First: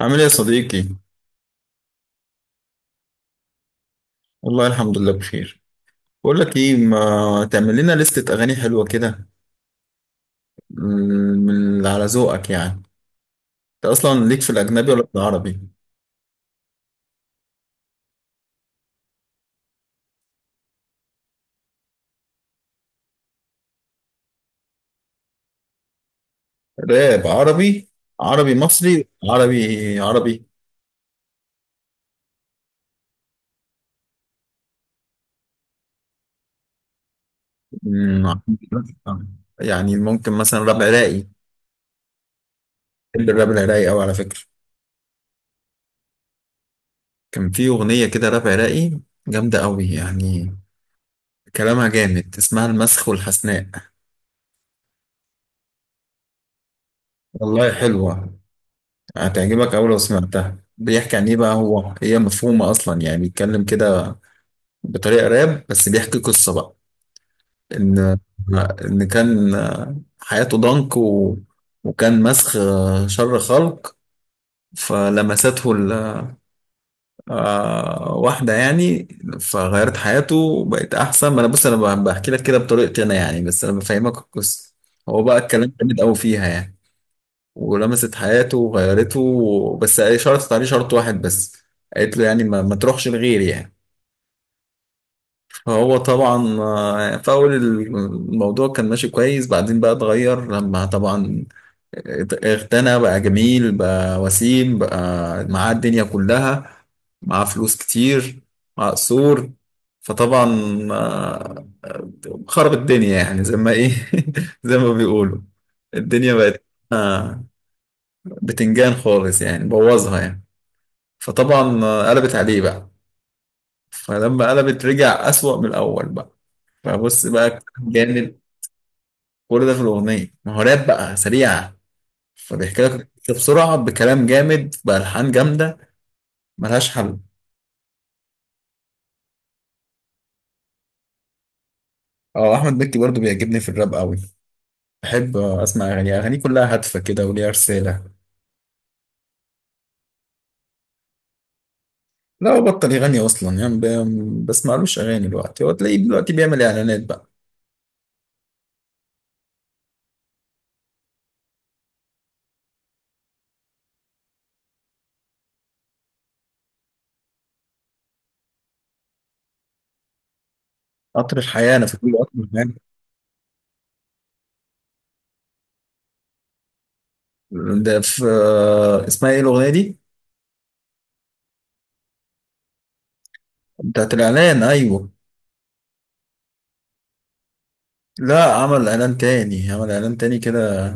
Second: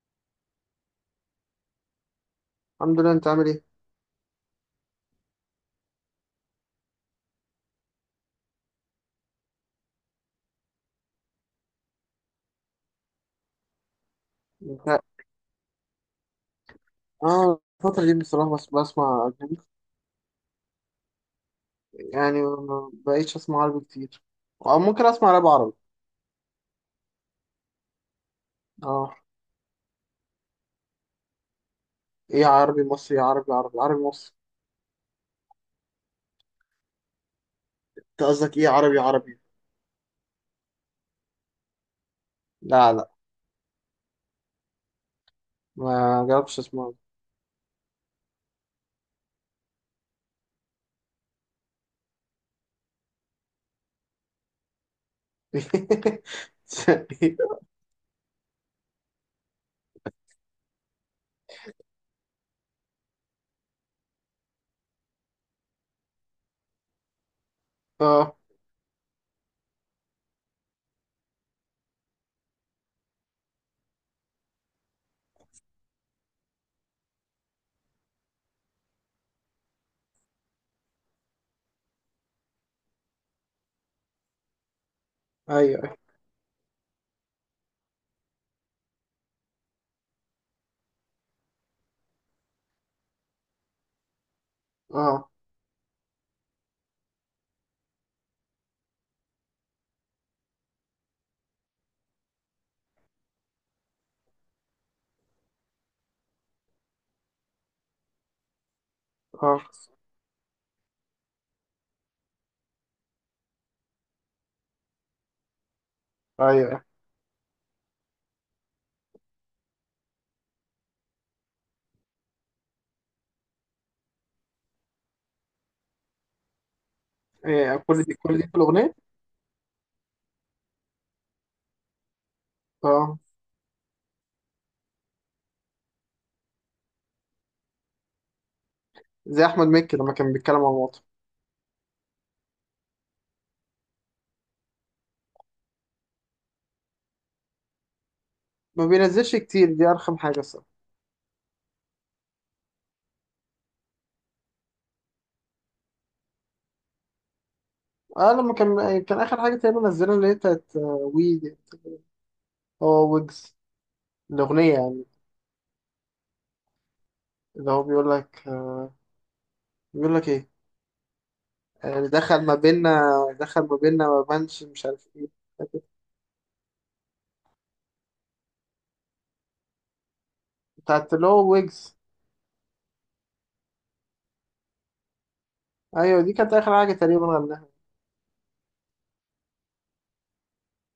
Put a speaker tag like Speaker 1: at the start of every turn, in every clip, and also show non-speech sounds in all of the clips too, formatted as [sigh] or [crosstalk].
Speaker 1: عامل ايه يا صديقي؟
Speaker 2: الحمد لله، انت عامل ايه؟
Speaker 1: والله الحمد لله بخير. بقول لك ايه، ما تعمل لنا لستة اغاني حلوة كده، من اللي على ذوقك يعني. انت اصلا ليك في الاجنبي ولا
Speaker 2: انت
Speaker 1: في العربي؟
Speaker 2: اه الفترة دي بصراحة بس بسمع أجنبي. يعني ما بقيتش أسمع عربي كتير، أو ممكن أسمع راب عربي.
Speaker 1: راب عربي، عربي مصري،
Speaker 2: اه،
Speaker 1: عربي عربي.
Speaker 2: ايه، عربي مصري، عربي عربي، عربي مصري. انت
Speaker 1: مم،
Speaker 2: قصدك ايه عربي عربي؟
Speaker 1: يعني ممكن مثلا راب عراقي.
Speaker 2: لا لا،
Speaker 1: بحب الراب العراقي قوي على فكرة.
Speaker 2: ما جربتش أسمع.
Speaker 1: كان في اغنية كده راب عراقي، جامدة قوي يعني، كلامها جامد، اسمها المسخ والحسناء.
Speaker 2: [laughs]
Speaker 1: والله حلوة، هتعجبك أوي لو سمعتها. بيحكي عن إيه بقى؟ هو هي مفهومة أصلا يعني، بيتكلم كده بطريقة راب بس بيحكي قصة بقى. إن
Speaker 2: اه،
Speaker 1: إن كان حياته ضنك وكان مسخ، شر خلق. فلمسته واحدة يعني، فغيرت حياته وبقت أحسن. ما أنا بص، أنا بحكي لك كده بطريقتي أنا يعني، بس أنا بفهمك القصة. هو بقى الكلام
Speaker 2: ايوه.
Speaker 1: جامد أوي فيها يعني. ولمست حياته وغيرته، بس هي شرطت عليه شرط واحد بس. قالت له يعني ما تروحش لغيري يعني.
Speaker 2: اه.
Speaker 1: فهو طبعا في أول الموضوع كان ماشي كويس، بعدين بقى اتغير لما طبعا اغتنى بقى، جميل بقى، وسيم بقى. معاه الدنيا كلها، معاه فلوس كتير، معاه قصور.
Speaker 2: اه،
Speaker 1: فطبعا آه، خرب الدنيا يعني، زي ما ايه [laughs] زي ما بيقولوا. الدنيا بقت
Speaker 2: ايوه.
Speaker 1: آه، بتنجان خالص يعني، بوظها يعني. فطبعا قلبت عليه بقى. فلما قلبت رجع أسوأ من الأول بقى. فبص بقى
Speaker 2: ايه،
Speaker 1: كلام
Speaker 2: كل دي كل
Speaker 1: جامد.
Speaker 2: دي في الأغنية؟
Speaker 1: كل ده في الأغنية، ما هو راب بقى سريعة، فبيحكي لك
Speaker 2: اه.
Speaker 1: بسرعة بكلام جامد بألحان جامدة، ملهاش حل.
Speaker 2: زي أحمد مكي لما كان بيتكلم عن الوطن.
Speaker 1: اه أحمد مكي برضو بيعجبني في الراب قوي. بحب أسمع أغانيه. كلها هادفة كده وليها رسالة.
Speaker 2: ما بينزلش كتير، دي أرخم حاجة الصراحة.
Speaker 1: لا هو بطل يغني أصلا يعني، بسمعلوش أغاني دلوقتي. هو تلاقيه دلوقتي بيعمل إعلانات بقى.
Speaker 2: اه، لما كان اخر حاجه تقريبا نزلها اللي هي بتاعت وي. هو ويجز، الأغنية يعني، اللي هو بيقول لك بيقول لك إيه.
Speaker 1: قطر الحياة، أنا فاكر له قطر
Speaker 2: دخل ما
Speaker 1: الحياة.
Speaker 2: بيننا، دخل ما بيننا، ما بانش مش عارف إيه.
Speaker 1: ده في اسمها إيه الأغنية دي؟
Speaker 2: بتاعت اللي هو ويجز.
Speaker 1: بتاعت الإعلان أيوه.
Speaker 2: أيوة دي كانت آخر حاجة تقريبا غناها.
Speaker 1: لا، عمل اعلان تاني، عمل اعلان تاني كده.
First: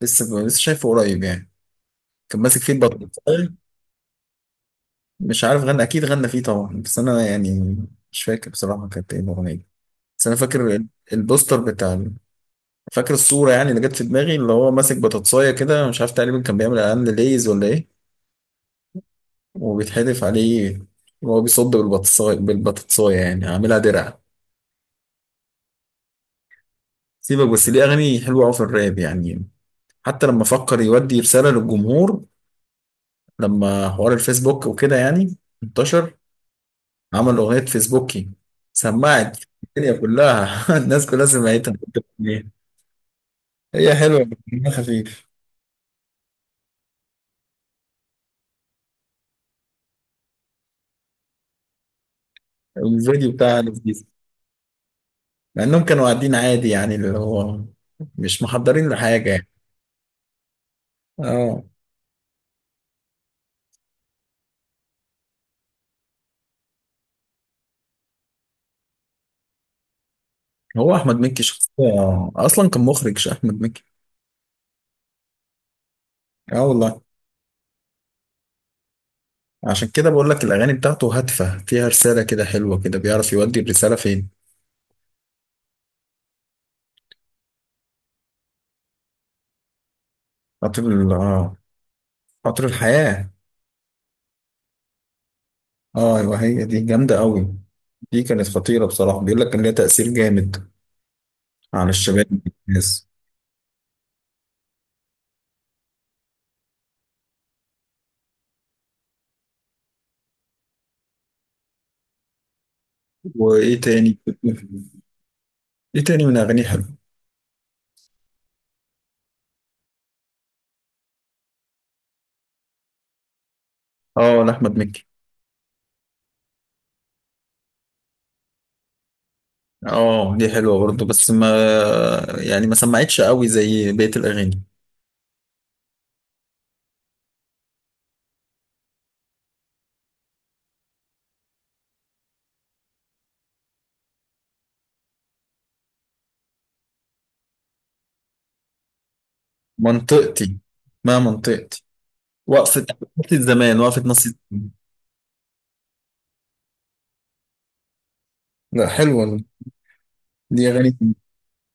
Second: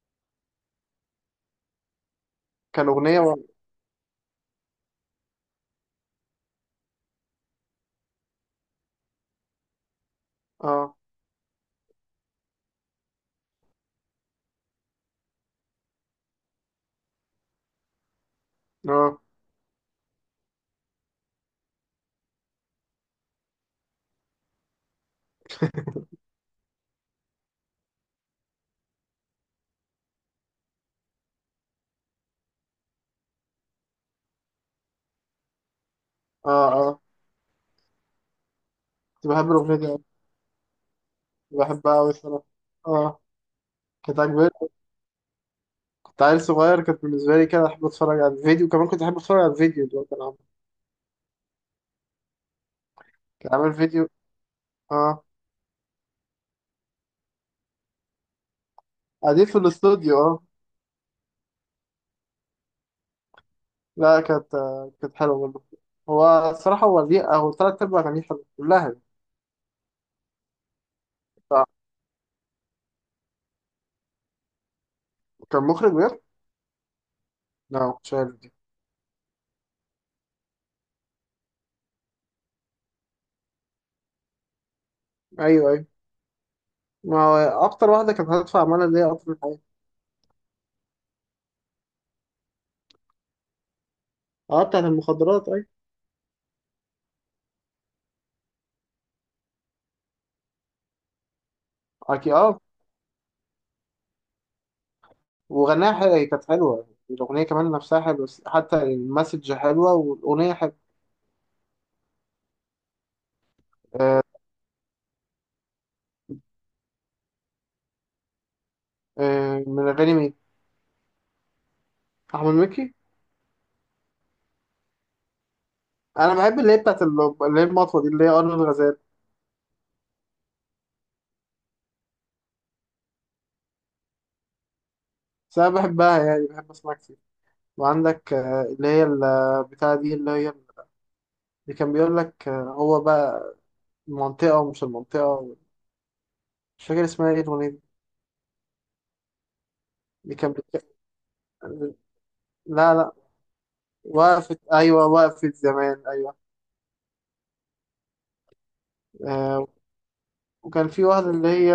Speaker 1: لسه شايفه قريب يعني، كان ماسك فيه
Speaker 2: كان
Speaker 1: البطل.
Speaker 2: أغنية و...
Speaker 1: مش عارف غنى، اكيد غنى فيه طبعا، بس انا يعني مش فاكر بصراحه كانت ايه الاغنيه. بس انا فاكر
Speaker 2: آه.
Speaker 1: البوستر فاكر الصوره يعني، اللي جت في دماغي، اللي هو ماسك بطاطسايه كده. مش عارف، تقريبا كان بيعمل اعلان لليز ولا ايه،
Speaker 2: آه.
Speaker 1: وبيتحدف عليه وهو بيصد بالبطاطسايه بالبطاطسايه يعني، عاملها درع. سيبك، بس ليه اغاني حلوه قوي في الراب يعني. حتى لما فكر يودي رساله للجمهور، لما حوار الفيسبوك وكده يعني انتشر،
Speaker 2: آه. آه.
Speaker 1: عمل أغنية فيسبوكي،
Speaker 2: كنت
Speaker 1: سمعت
Speaker 2: بحب الأغنية دي
Speaker 1: الدنيا
Speaker 2: أوي.
Speaker 1: كلها. [laughs] الناس كلها
Speaker 2: كنت
Speaker 1: سمعتها.
Speaker 2: بحبها أوي الصراحة. آه.
Speaker 1: هي
Speaker 2: كانت
Speaker 1: حلوة،
Speaker 2: عجباني.
Speaker 1: بس خفيف.
Speaker 2: كنت عيل صغير، كانت بالنسبة لي كده أحب أتفرج على الفيديو كمان، كنت أحب أتفرج على الفيديو اللي هو كان عامل.
Speaker 1: الفيديو
Speaker 2: كان
Speaker 1: بتاعها
Speaker 2: عامل
Speaker 1: لذيذ،
Speaker 2: فيديو. آه.
Speaker 1: مع إنهم كانوا قاعدين عادي يعني، اللي هو مش محضرين لحاجة
Speaker 2: قاعدين
Speaker 1: يعني.
Speaker 2: في الاستوديو، آه.
Speaker 1: اه،
Speaker 2: لا، كانت حلوة برضه. هو الصراحة، هو ليه، هو تلات أرباع أغانيه حلوة كلها يعني.
Speaker 1: هو أحمد مكي شخصية، أصلا كان مخرج أحمد مكي.
Speaker 2: كان مخرج بجد؟
Speaker 1: اه والله.
Speaker 2: لا مش عارف دي.
Speaker 1: عشان كده بقول لك الأغاني بتاعته هادفة، فيها رسالة كده، حلوة كده، بيعرف يودي الرسالة فين.
Speaker 2: أيوه أيوه. ما هو أكتر واحدة كانت هتدفع عمالة اللي هي قطر الحياة.
Speaker 1: خاطر ال- اه خاطر الحياة.
Speaker 2: أه، بتاعت المخدرات أيوه.
Speaker 1: اه ايوه، هي دي جامده قوي. دي كانت خطيره بصراحه، بيقول لك ان ليها تاثير جامد على
Speaker 2: أكيد
Speaker 1: الشباب
Speaker 2: أه.
Speaker 1: والناس.
Speaker 2: وغناها حلوة، هي كانت حلوة الأغنية كمان، نفسها حلوة، بس حتى المسج حلوة والأغنية حلوة.
Speaker 1: وايه
Speaker 2: آه.
Speaker 1: تاني؟ ايه تاني من اغانيه حلو؟
Speaker 2: آه، من أغاني مين؟ أحمد مكي؟
Speaker 1: اه لاحمد مكي.
Speaker 2: أنا بحب اللي هي بتاعت ال- اللي هي المطوة دي اللي هي أرض الغزال.
Speaker 1: اه دي حلوه برضه، بس ما يعني ما سمعتش قوي زي بقيه الاغاني.
Speaker 2: بس أنا بحبها، يعني بحب أسمعها كتير. وعندك اللي هي اللي كان بيقول لك هو بقى المنطقة ومش المنطقة. مش فاكر اسمها ايه الأغنية دي. اللي كان
Speaker 1: منطقتي،
Speaker 2: بيتك...
Speaker 1: ما منطقتي، وقفه
Speaker 2: لا لا.
Speaker 1: وقفه زمان، وقفه نص.
Speaker 2: وقفت، أيوة، وقفت زمان أيوة.
Speaker 1: لا حلوه دي،
Speaker 2: آه.
Speaker 1: دي
Speaker 2: وكان
Speaker 1: اغاني.
Speaker 2: في واحدة اللي هي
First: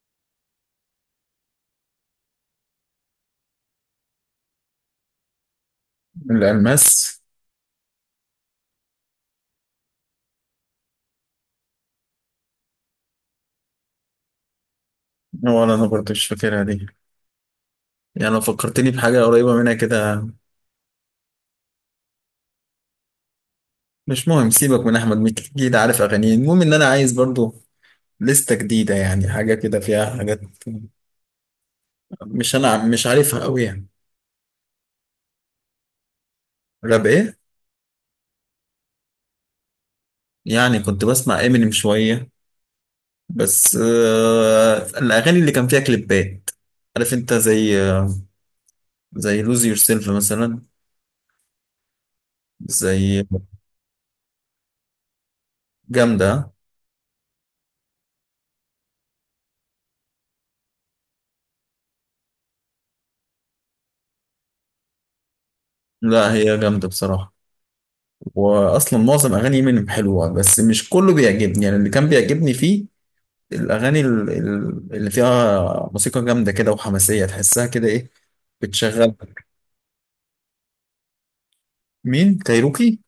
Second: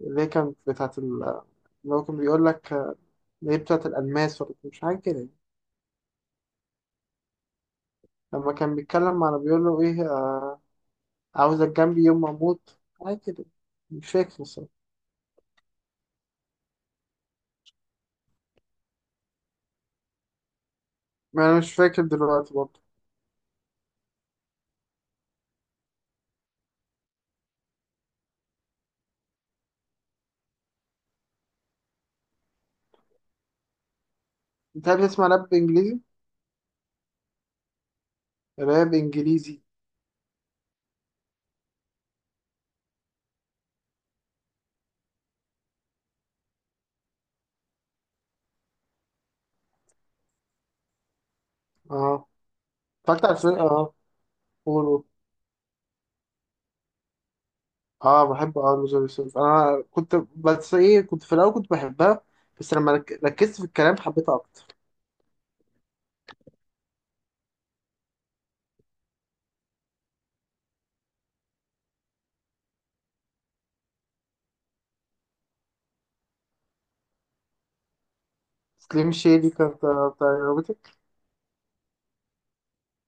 Speaker 2: اللي هي كانت بتاعت ال... اللي هو كان بيقول لك اللي هي بتاعت الألماس ولا مش حاجة كده.
Speaker 1: الالماس،
Speaker 2: لما كان بيتكلم على بيقول له إيه عاوزك جنبي يوم ما أموت، حاجة كده. مش فاكر الصراحة.
Speaker 1: ولا انا برضه مش فاكرها دي، يعني لو فكرتني بحاجه قريبه منها كده.
Speaker 2: ما أنا مش فاكر دلوقتي برضه.
Speaker 1: مش مهم، سيبك من احمد مكي، اكيد عارف اغانيه. المهم ان انا عايز برضو لستة جديدة يعني، حاجة كده فيها حاجات مش عارفها قوي يعني.
Speaker 2: أنت بتسمع راب إنجليزي؟
Speaker 1: راب ايه؟
Speaker 2: راب إنجليزي.
Speaker 1: يعني كنت بسمع امينيم شوية، بس آه الاغاني اللي كان فيها كليبات. عارف انت، زي لوز يور سيلف مثلا.
Speaker 2: أه،
Speaker 1: زي
Speaker 2: اتفرجت على الفيلم، أه. قول قول.
Speaker 1: جامدة.
Speaker 2: اه، بحب. اه، لوز يوسف. انا كنت، بس ايه، كنت في الاول كنت بحبها، بس لما ركزت في الكلام حبيتها اكتر.
Speaker 1: لا هي جامدة بصراحة، واصلا معظم اغاني امينيم حلوة، بس مش كله بيعجبني يعني. اللي كان بيعجبني فيه الأغاني اللي فيها موسيقى جامدة كده وحماسية، تحسها كده إيه؟
Speaker 2: سليم
Speaker 1: بتشغل.
Speaker 2: شادي كانت بتاع عربيتك.
Speaker 1: مين، كايروكي؟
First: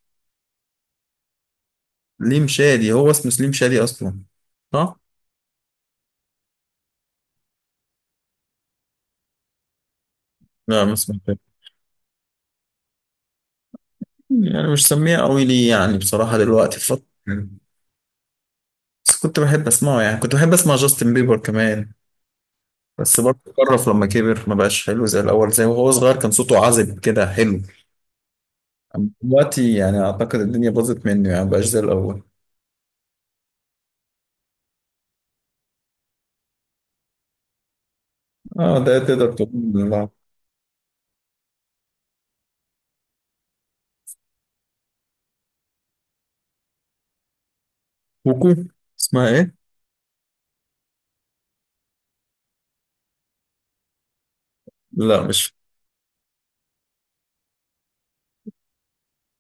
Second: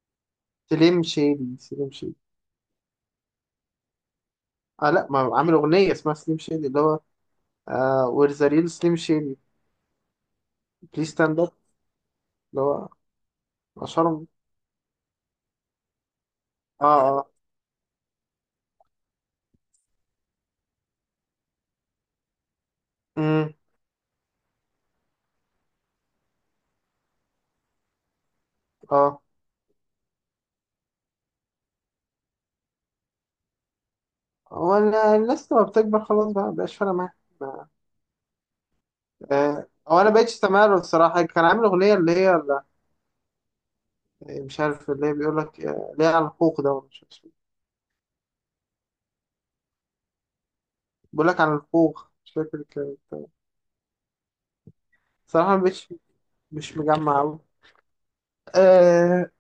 Speaker 2: سليم شادي.
Speaker 1: ليم شادي هو اسمه سليم شادي أصلا،
Speaker 2: اه
Speaker 1: صح؟
Speaker 2: لا، ما عامل اغنيه اسمها سليم شادي، اللي هو آه وير ذا ريل سليم شادي،
Speaker 1: لا ما
Speaker 2: بليز
Speaker 1: اسمه،
Speaker 2: ستاند اب. اللي هو اشهرهم.
Speaker 1: يعني مش سميه قوي لي يعني بصراحة دلوقتي
Speaker 2: اه.
Speaker 1: الفترة.
Speaker 2: اه.
Speaker 1: بس كنت بحب أسمعه يعني. كنت بحب أسمع جاستن بيبر كمان، بس برضه
Speaker 2: امم
Speaker 1: قرف لما كبر، ما بقاش حلو زي الأول. زي وهو صغير كان صوته عذب كده، حلو. أما
Speaker 2: اه.
Speaker 1: دلوقتي يعني أعتقد الدنيا باظت منه يعني، ما بقاش زي الأول.
Speaker 2: هو أنا الناس لما بتكبر خلاص بقى مبقاش فارقه معاها. ما-
Speaker 1: اه، ده تقدر تقول.
Speaker 2: هو
Speaker 1: لا.
Speaker 2: انا بقيتش سامع له الصراحه، كان عامل اغنيه اللي هي اللي مش عارف اللي هي بيقول لك اللي هي على الحقوق ده ولا مش عارف.
Speaker 1: كوكو، اسمها ايه؟
Speaker 2: بقول لك على الخوخ، مش فاكر كانت،
Speaker 1: لا مش.
Speaker 2: صراحة مش مجمع أوي. آه.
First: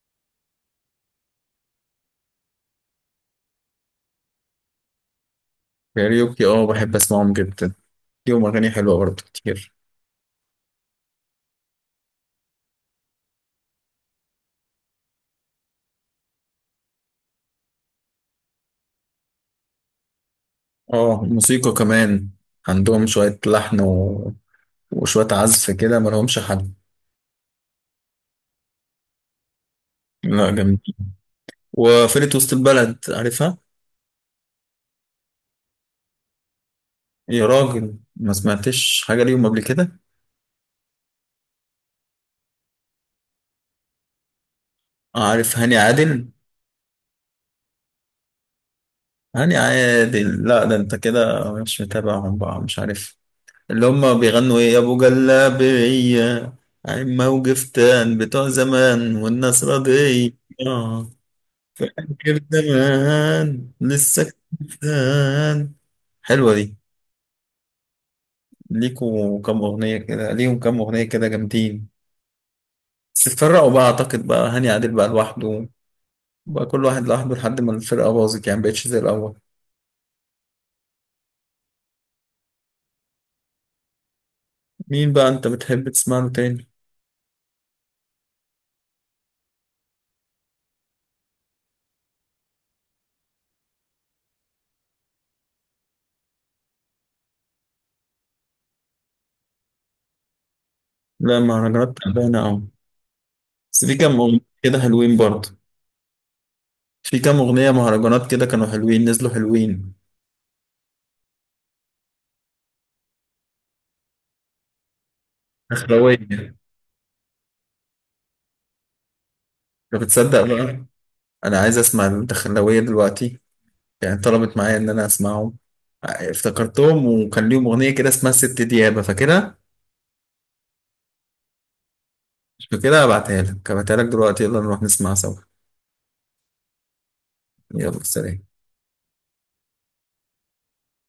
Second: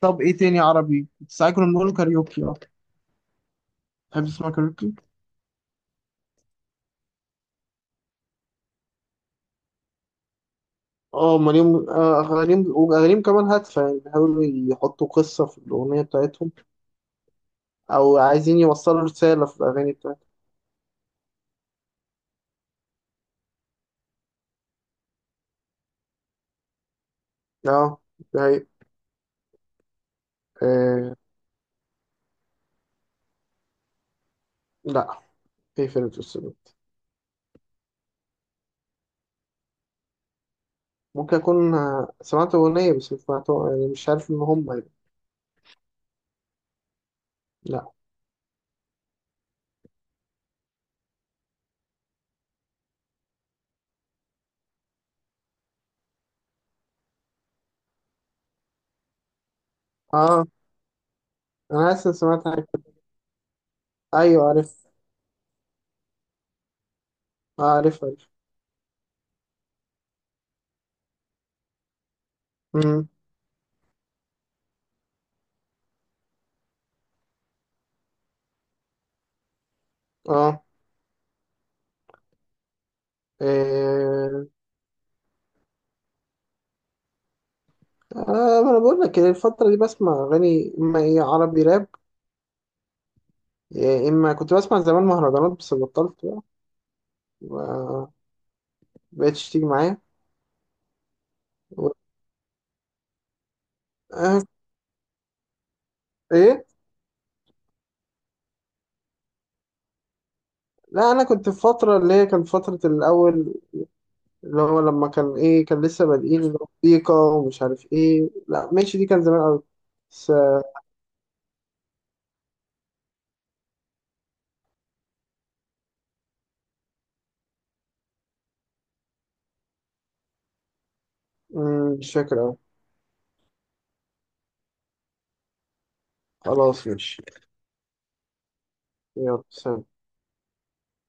Speaker 2: طب إيه تاني عربي؟ ساعات كنا بنقول كاريوكي، أه. تحب تسمع كاريوكي؟
Speaker 1: كاريوكي اه، بحب اسمعهم جدا، ليهم اغاني حلوه برضه كتير.
Speaker 2: أه، أمال، أغانيهم كمان هادفة، يعني بيحاولوا يحطوا قصة في الأغنية بتاعتهم، أو عايزين يوصلوا رسالة في الأغاني بتاعتهم.
Speaker 1: اه موسيقى كمان، عندهم شويه لحن وشويه عزف كده، ما لهمش حل.
Speaker 2: أه. ده هي-
Speaker 1: لا جميل.
Speaker 2: آه.
Speaker 1: وفرقه وسط البلد، عارفها؟
Speaker 2: لأ. في فرقة السلوك.
Speaker 1: يا راجل ما سمعتش حاجه ليهم قبل كده.
Speaker 2: ممكن أكون سمعت أغنية، بس مش سمعتها يعني، مش عارف إن هم يعني.
Speaker 1: عارف هاني عادل؟
Speaker 2: لأ.
Speaker 1: هاني عادل، لا ده انت كده مش متابعهم بقى، مش عارف. اللي هم بيغنوا ايه يا ابو جلابيه، عين موجفتان، بتوع زمان، والناس راضية.
Speaker 2: أه.
Speaker 1: آه.
Speaker 2: أنا حاسس إن سمعت حاجة.
Speaker 1: كبدان لسه،
Speaker 2: أيوه عارف.
Speaker 1: كبدان، حلوة دي.
Speaker 2: آه، عارف.
Speaker 1: ليكوا كام أغنية كده، ليهم كام أغنية كده جامدين.
Speaker 2: عارف.
Speaker 1: بس اتفرقوا بقى، أعتقد بقى هاني عادل بقى لوحده، بقى كل واحد لوحده، لحد ما الفرقة باظت يعني، مبقتش زي الأول.
Speaker 2: اه. إيه.
Speaker 1: مين بقى أنت بتحب تسمع له تاني؟
Speaker 2: ما انا بقول لك الفترة دي بسمع اغاني، اما ايه، عربي راب. إيه، اما كنت بسمع زمان مهرجانات بس بطلت بقى، ما بقتش تيجي معايا.
Speaker 1: لا
Speaker 2: و...
Speaker 1: مهرجانات تعبانة أوي. بس في كام أغنية
Speaker 2: آه.
Speaker 1: كده حلوين برضه،
Speaker 2: ايه.
Speaker 1: في كام أغنية مهرجانات كده كانوا حلوين، نزلوا حلوين.
Speaker 2: لا انا كنت في فترة اللي هي كانت فترة الاول، اللي هو لما كان ايه، كان لسه
Speaker 1: دخلاوية،
Speaker 2: بادئين اللي هو موسيقى، ومش عارف ايه، لا ماشي، دي كان زمان قوي.
Speaker 1: أنت
Speaker 2: بس
Speaker 1: بتصدق بقى؟ أنا عايز أسمع الدخلاوية دلوقتي، يعني طلبت معايا ان انا اسمعهم. افتكرتهم، وكان ليهم اغنيه كده اسمها ست ديابه، فاكرها؟
Speaker 2: مش فاكر أوي.
Speaker 1: مش فاكرها، هبعتها لك، هبعتها لك دلوقتي، يلا نروح نسمعها سوا.
Speaker 2: خلاص ماشي.
Speaker 1: يلا سلام.
Speaker 2: يلا سلام.